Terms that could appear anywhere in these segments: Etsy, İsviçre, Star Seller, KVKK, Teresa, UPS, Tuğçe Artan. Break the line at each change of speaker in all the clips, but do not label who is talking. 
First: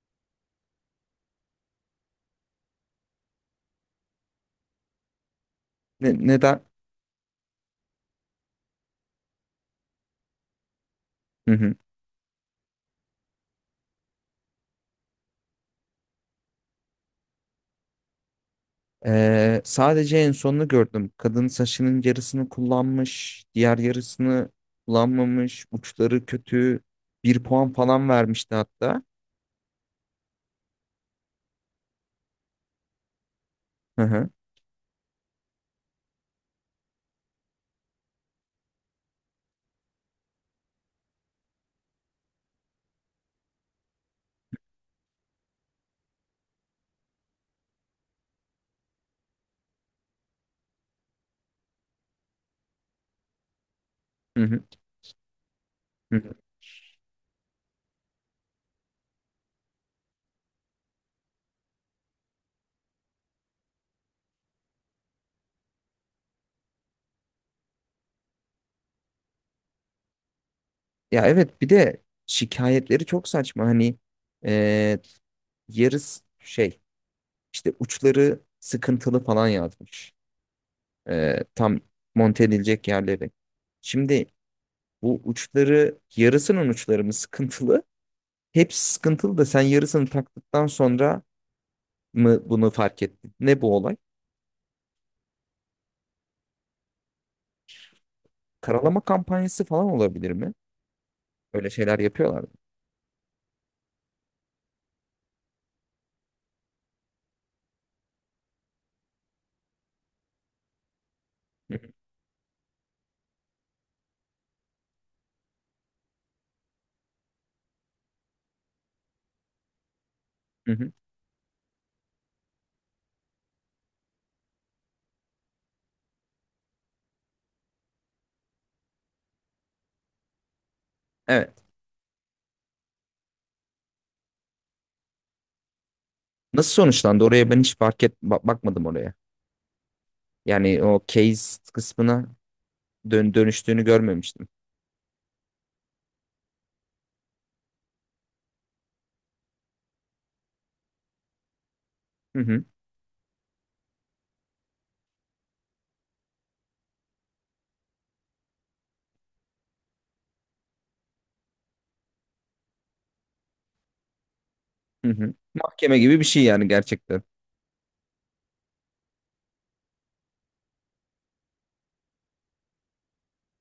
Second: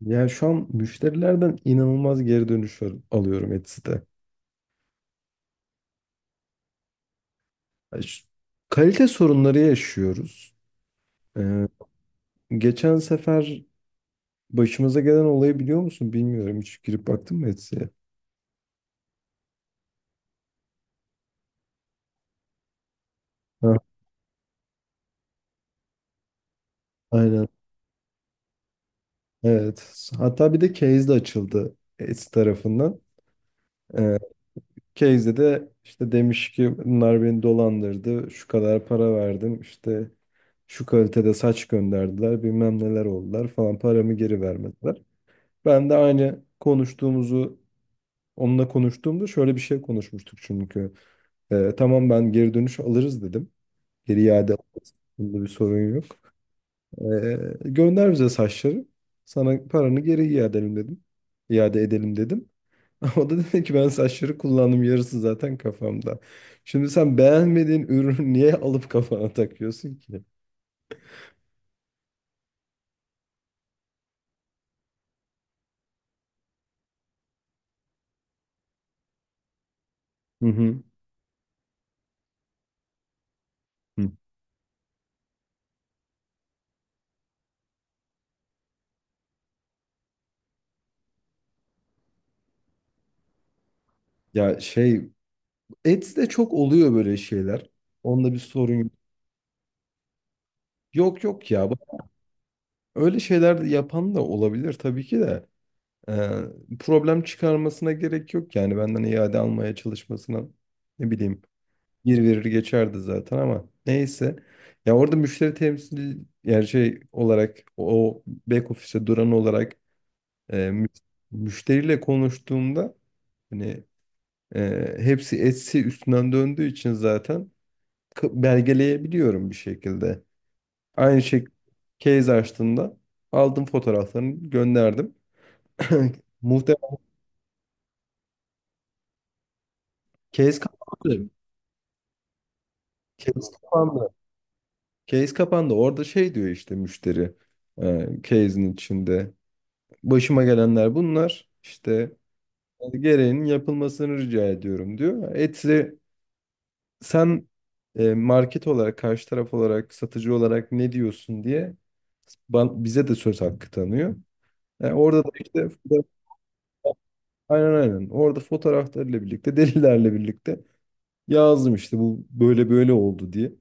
Ya şu an müşterilerden inanılmaz geri dönüş alıyorum Etsy'de.
Neden?
Ya şu- kalite sorunları yaşıyoruz.
Hı
Ee,
hı.
geçen sefer başımıza gelen olayı biliyor musun? Bilmiyorum. Hiç girip baktın mı Etsy'ye?
Sadece en sonunu gördüm. Kadın saçının yarısını kullanmış, diğer
Ha,
yarısını kullanmamış, uçları kötü. Bir
aynen.
puan falan vermişti hatta.
Evet. Hatta bir de case de açıldı Etsy tarafından.
Hı
Ee,
hı.
case'de de işte demiş ki bunlar beni dolandırdı. Şu kadar para verdim. İşte şu kalitede saç gönderdiler. Bilmem neler oldular falan. Paramı geri vermediler. Ben de aynı konuştuğumuzu onunla konuştuğumda şöyle bir şey konuşmuştuk çünkü. Tamam ben geri dönüş alırız dedim. Geri
Hı
iade
hı.
alırız. Bunda bir sorun
Hı
yok.
hı.
Gönder bize saçları. Sana paranı geri iade edelim dedim. İade edelim dedim. O da dedi ki ben saçları kullandım, yarısı zaten kafamda. Şimdi sen beğenmediğin ürünü niye alıp kafana takıyorsun ki?
Ya evet, bir de şikayetleri çok saçma. Hani ee, yarısı işte uçları sıkıntılı falan yazmış.
Hı hı.
Tam monte edilecek yerleri.
Hı.
Şimdi bu uçları yarısının uçları mı sıkıntılı? Hepsi sıkıntılı da sen yarısını taktıktan sonra mı bunu fark ettin? Ne bu olay?
Ya şey, Ets'te çok oluyor böyle şeyler. Onda bir sorun yok.
Karalama kampanyası falan olabilir mi?
Yok yok ya.
Öyle şeyler yapıyorlar mı?
Öyle şeyler de yapan da olabilir tabii ki de. Problem çıkarmasına gerek yok, yani benden iade almaya çalışmasına, ne bileyim,
Hı hı,
bir verir geçerdi zaten ama neyse. Ya orada müşteri temsil yani şey olarak, o back office'e duran olarak, e,
hı
mü-
hı.
müşteriyle konuştuğumda hani hepsi etsi üstünden döndüğü için zaten belgeleyebiliyorum bir şekilde. Aynı şey,
Evet.
case açtığında aldım fotoğraflarını gönderdim.
Nasıl
Muhtemelen
sonuçlandı? Oraya ben hiç bakmadım oraya.
case
Yani o
kapandı.
case kısmına
Case
dönüştüğünü
kapandı.
görmemiştim.
Case kapandı. Orada şey diyor, işte müşteri case'in içinde. Başıma gelenler bunlar. İşte
Hı hı,
gereğinin yapılmasını rica ediyorum diyor. Etse sen, market olarak, karşı taraf olarak, satıcı olarak ne diyorsun diye bize de söz hakkı tanıyor. Yani
hı
orada da
hı.
işte
Mahkeme
foto-,
gibi bir şey yani gerçekten.
aynen, aynen. Orada fotoğraflarıyla birlikte, delillerle birlikte yazdım işte bu böyle böyle oldu diye.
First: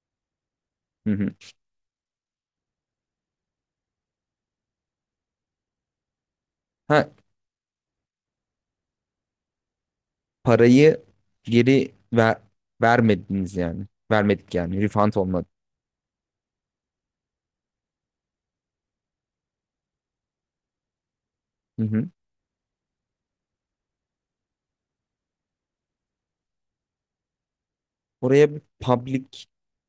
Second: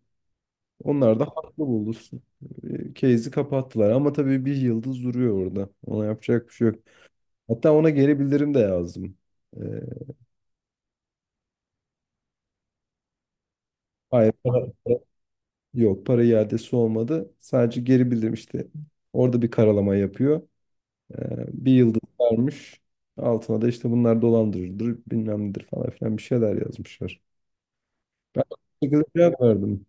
Hı
Onlar da
hı.
haklı bulursun. E, case'i kapattılar ama tabii bir yıldız duruyor orada. Ona yapacak bir şey yok.
Ha,
Hatta ona geri bildirim de yazdım. Ee,
parayı geri ver vermediniz yani.
hayır
Vermedik
para,
yani. Refund olmadı.
yok, para iadesi olmadı. Sadece geri bildirim işte. Orada bir karalama yapıyor. Bir
Hı
yıldız
hı.
vermiş. Altına da işte bunlar dolandırıcıdır bilmem nedir falan filan bir şeyler yazmışlar. Ben de
Oraya bir
aynı şekilde cevap
public
verdim.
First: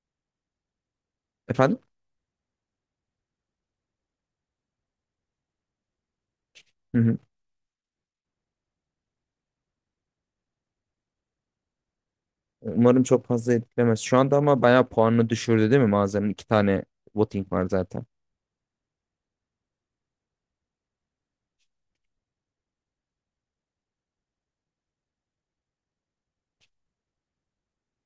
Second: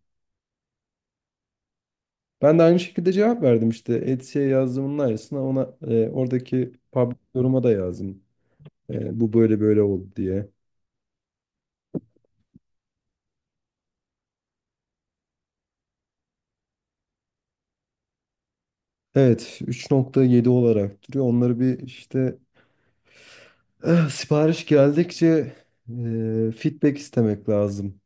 efendim?
Ben de aynı şekilde cevap verdim işte. Etsy'ye yazdığımın aynısını ona, oradaki
Hı
public
hı.
yoruma da yazdım. E, bu böyle böyle oldu diye.
Umarım çok fazla etkilemez şu anda, ama bayağı puanını düşürdü değil mi mağazanın? İki tane voting var zaten.
Evet, 3.7 olarak duruyor. Onları bir işte sipariş geldikçe feedback istemek lazım.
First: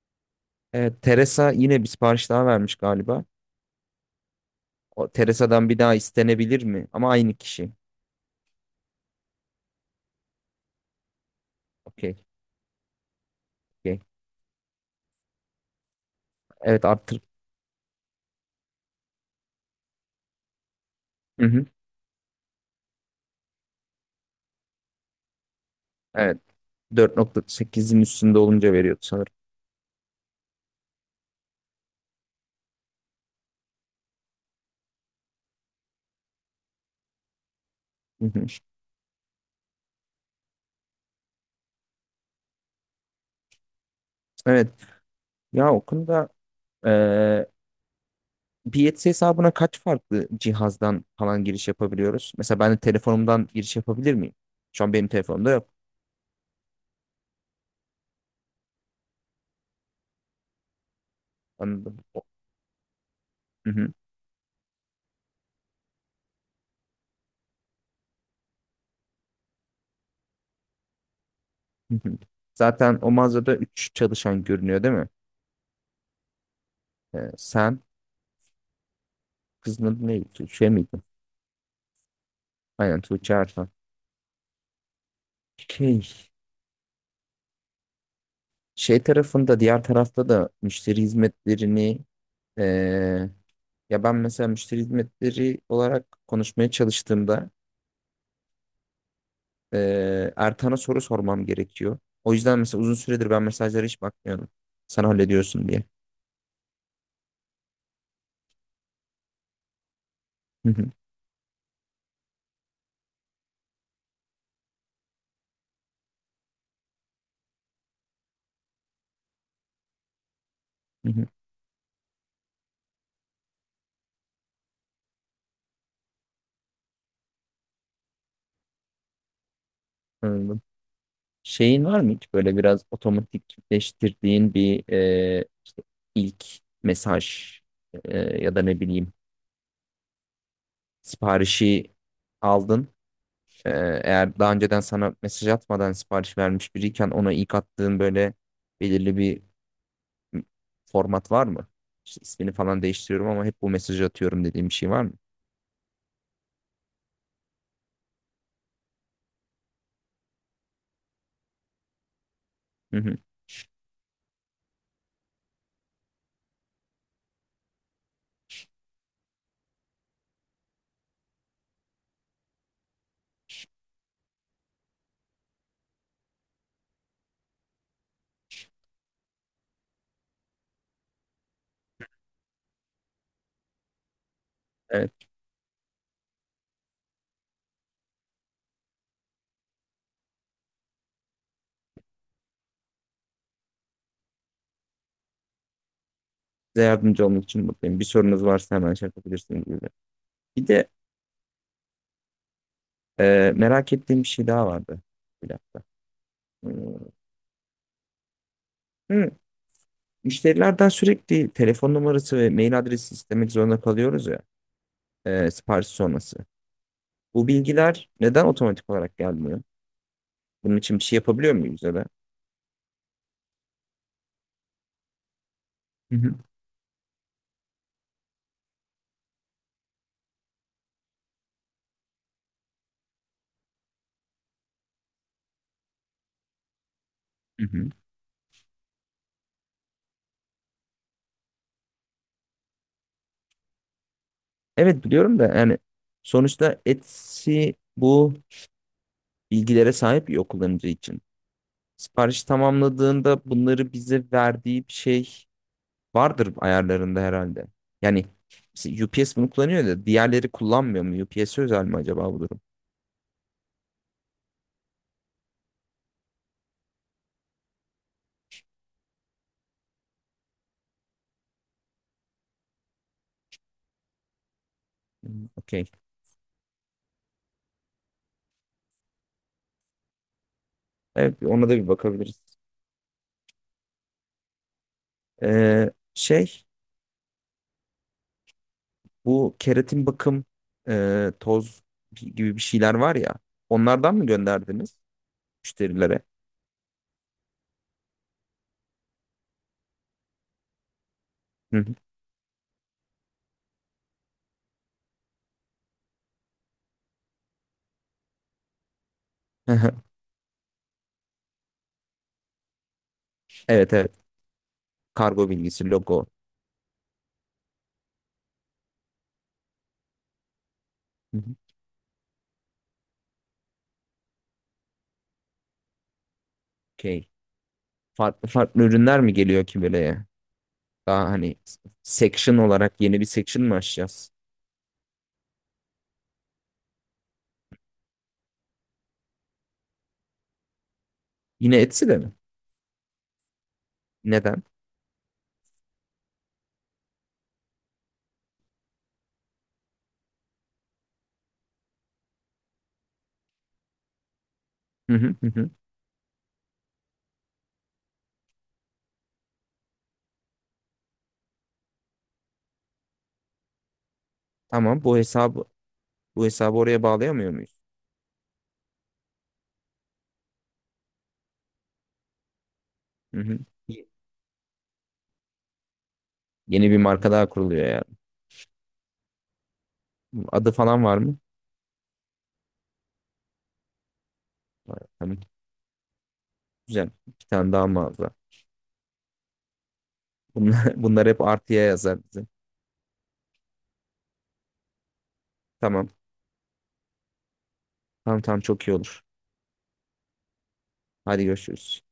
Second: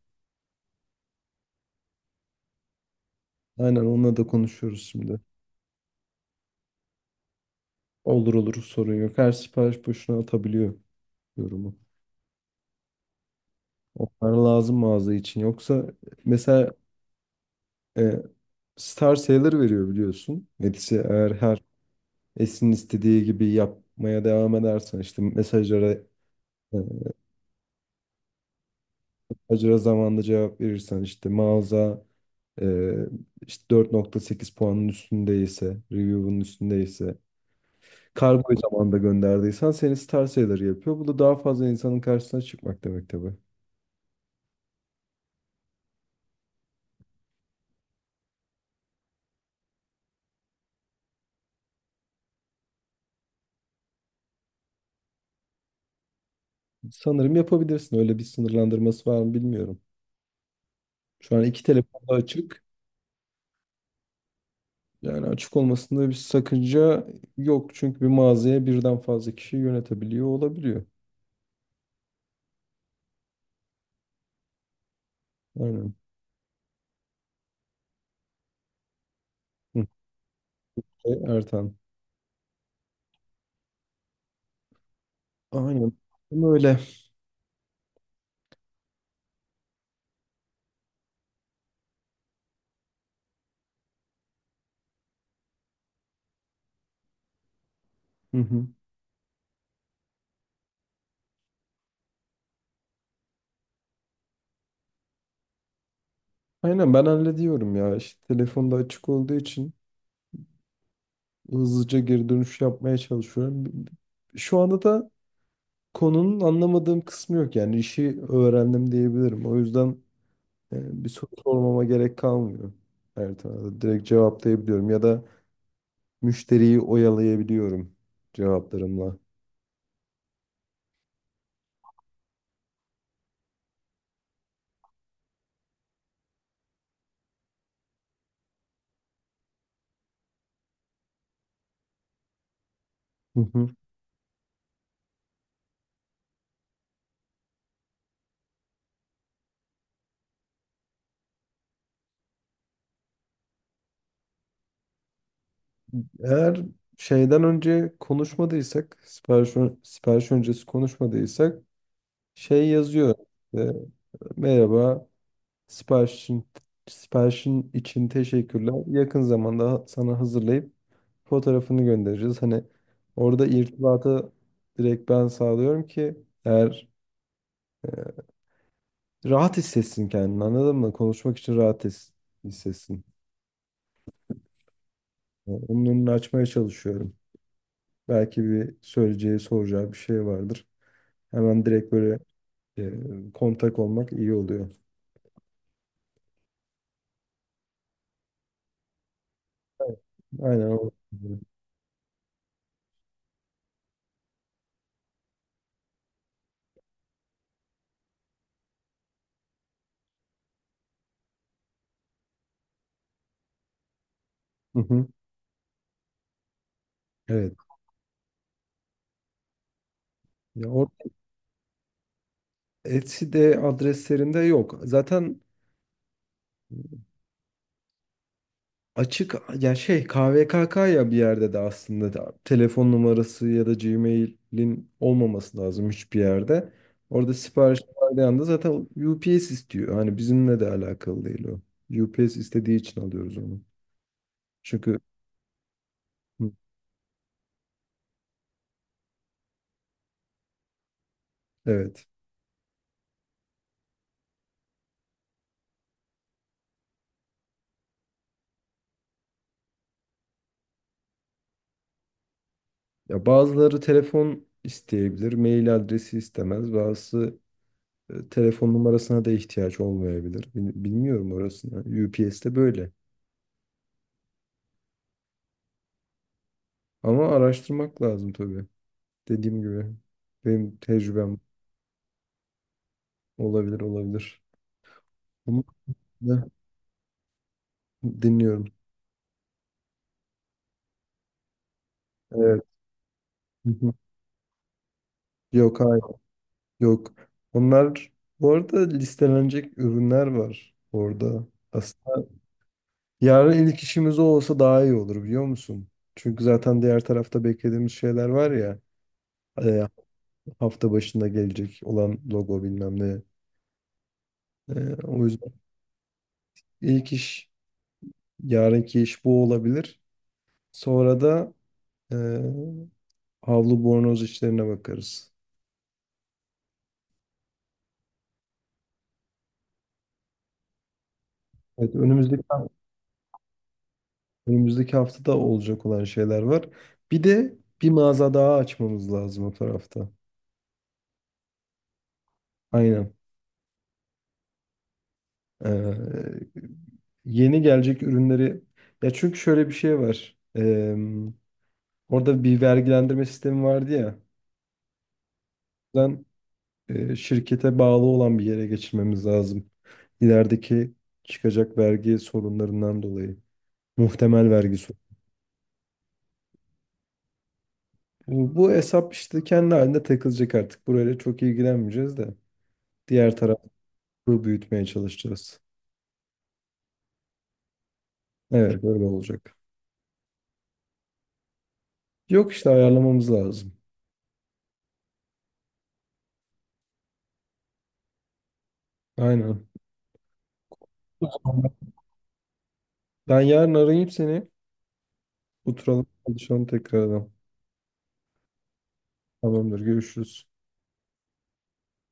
Evet, Teresa yine bir sipariş daha vermiş galiba.
Aynen, onunla da konuşuyoruz
O
şimdi.
Teresa'dan bir daha istenebilir mi? Ama aynı kişi.
Olur olur, sorun yok. Her sipariş boşuna atabiliyor yorumu.
Okey, okey.
Onlar lazım mağaza için. Yoksa mesela,
Evet, arttır.
e, Star Sailor veriyor biliyorsun. Metis'e, eğer
Hı
her
hı.
Esin'in istediği gibi yapmaya devam edersen, işte mesajlara
Evet.
e,
4.8'in üstünde olunca veriyordu sanırım.
acıra zamanında cevap verirsen, işte mağaza, Ee, işte 4.8 puanın üstündeyse, review'un üstündeyse,
Hı hı.
kargoyu zamanında gönderdiysen seni star seller yapıyor. Bu da daha fazla insanın karşısına çıkmak demek tabii.
Evet. Ya o konuda eee Biyetsi hesabına kaç farklı cihazdan falan giriş yapabiliyoruz? Mesela ben de telefonumdan giriş yapabilir miyim? Şu an benim telefonumda yok.
Sanırım yapabilirsin. Öyle bir sınırlandırması var mı bilmiyorum. Şu an iki
Anladım.
telefonda açık. Yani açık olmasında bir sakınca yok. Çünkü bir mağazaya birden fazla kişi yönetebiliyor olabiliyor.
Hı hı. Zaten o mağazada 3 çalışan görünüyor değil mi?
Aynen.
Sen
Hı.
Kızın adı neydi? Tuğçe miydi?
E, Ertan.
Aynen, Tuğçe Artan.
Aynen.
Şey,
Ama öyle.
şey tarafında, diğer tarafta da müşteri hizmetlerini, ee, ya ben mesela müşteri hizmetleri olarak konuşmaya çalıştığımda
Hı hı.
Ertan'a soru sormam gerekiyor. O yüzden mesela uzun süredir ben mesajlara hiç bakmıyordum. Sen hallediyorsun diye.
Aynen ben hallediyorum ya. İşte telefonda açık olduğu için
Hı hı,
hızlıca geri dönüş yapmaya çalışıyorum. Şu anda da konunun anlamadığım kısmı yok. Yani işi öğrendim diyebilirim. O yüzden bir
hı hı.
soru sormama gerek kalmıyor. Her tarafa direkt cevaplayabiliyorum ya da müşteriyi oyalayabiliyorum cevaplarımla.
Anladım. Şeyin var mı hiç böyle biraz otomatikleştirdiğin bir ilk mesaj, e, ya da ne bileyim, siparişi aldın.
Hı hı.
E, Eğer daha önceden sana mesaj atmadan sipariş vermiş biriyken, ona ilk attığın böyle belirli bir format var mı? İşte ismini falan değiştiriyorum ama hep bu mesajı atıyorum dediğim bir şey var mı?
Eğer şeyden önce konuşmadıysak, sipariş, sipariş öncesi konuşmadıysak şey
Hı
yazıyor.
hı.
E, merhaba. Siparişin, siparişin için teşekkürler. Yakın zamanda sana hazırlayıp fotoğrafını göndereceğiz. Hani orada irtibatı direkt ben sağlıyorum ki, eğer e, rahat hissetsin kendini, anladın mı? Konuşmak için hissetsin.
Evet,
Yani onun önünü açmaya çalışıyorum. Belki bir söyleyeceği, soracağı bir şey vardır. Hemen direkt böyle kontak olmak iyi oluyor.
size yardımcı olmak için mutluyum. Bir sorunuz varsa hemen şey yapabilirsiniz gibi. Bir
Aynen
de
o.
merak ettiğim bir şey daha vardı. Bir dakika. Hmm. Hı, müşterilerden sürekli telefon numarası ve mail adresi istemek zorunda kalıyoruz ya.
Hı hı.
Sipariş sonrası. Bu
Evet.
bilgiler neden otomatik olarak gelmiyor?
Ya
Bunun
or,
için bir şey yapabiliyor muyuz ya da?
Etsy'de adreslerinde yok. Zaten
Hı hı,
açık ya şey, KVKK, ya bir yerde de aslında da telefon numarası ya da Gmail'in olmaması lazım hiçbir yerde. Orada
hı
sipariş
hı.
verdiği anda zaten UPS istiyor. Hani bizimle de alakalı değil o. UPS istediği için alıyoruz onu. Çünkü
Evet biliyorum da, yani
hı,
sonuçta Etsy bu bilgilere sahip bir kullanıcı için.
evet.
Sipariş tamamladığında bunları bize verdiği bir şey vardır ayarlarında herhalde. Yani mesela UPS bunu kullanıyor da diğerleri kullanmıyor mu? UPS özel mi acaba bu durum?
Ya bazıları telefon isteyebilir, mail adresi istemez. Bazısı telefon numarasına da ihtiyaç olmayabilir. Bilmiyorum orasını. UPS'te böyle.
Hmm, okey.
Ama araştırmak lazım tabii. Dediğim gibi benim tecrübem,
Evet, ona da bir bakabiliriz.
olabilir olabilir. Bunu
Ee,
da
şey
dinliyorum.
Bu keratin bakım, toz gibi bir
Evet.
şeyler var ya.
Hı hı.
Onlardan mı gönderdiniz
Yok, hayır.
müşterilere?
Yok. Onlar bu arada listelenecek ürünler var orada.
Hı hı.
Aslında yarın ilk işimiz o olsa daha iyi olur biliyor musun? Çünkü zaten diğer tarafta beklediğimiz şeyler var ya, e, hafta başında gelecek olan logo bilmem ne.
Evet evet.
E, o
Kargo
yüzden
bilgisi, logo.
ilk iş, yarınki iş bu olabilir. Sonra
Hı
da
hı.
e, havlu bornoz işlerine bakarız.
Okey. Farklı farklı ürünler mi geliyor ki böyle? Daha hani
Evet, önümüzdeki
section olarak yeni bir section mı açacağız?
önümüzdeki haftada olacak olan şeyler var. Bir de bir mağaza daha açmamız lazım o tarafta.
Yine Etsy'de mi?
Aynen.
Neden?
Ee, yeni gelecek ürünleri, ya çünkü şöyle bir şey var. Orada bir vergilendirme sistemi vardı ya.
Hı hı hı, hı.
Ben, şirkete bağlı olan bir yere geçirmemiz lazım. İlerideki çıkacak vergi sorunlarından dolayı. Muhtemel vergi
Tamam,
sorunlarından.
bu hesabı oraya bağlayamıyor muyuz?
Bu hesap işte kendi halinde takılacak artık. Burayla çok ilgilenmeyeceğiz de. Diğer
Hı hı.
tarafı
Y-
büyütmeye çalışacağız.
Yeni bir marka daha kuruluyor yani.
Evet böyle olacak.
Adı falan var mı?
Yok işte ayarlamamız lazım.
Var. Tamam. Güzel. Bir tane daha mağaza.
Aynen.
Bunlar,
O
bunlar hep
zaman
artıya yazar bize.
ben yarın arayayım seni. Oturalım
Tamam.
konuşalım tekrardan.
Tamam tamam, çok iyi olur.
Tamamdır, görüşürüz.
Hadi görüşürüz.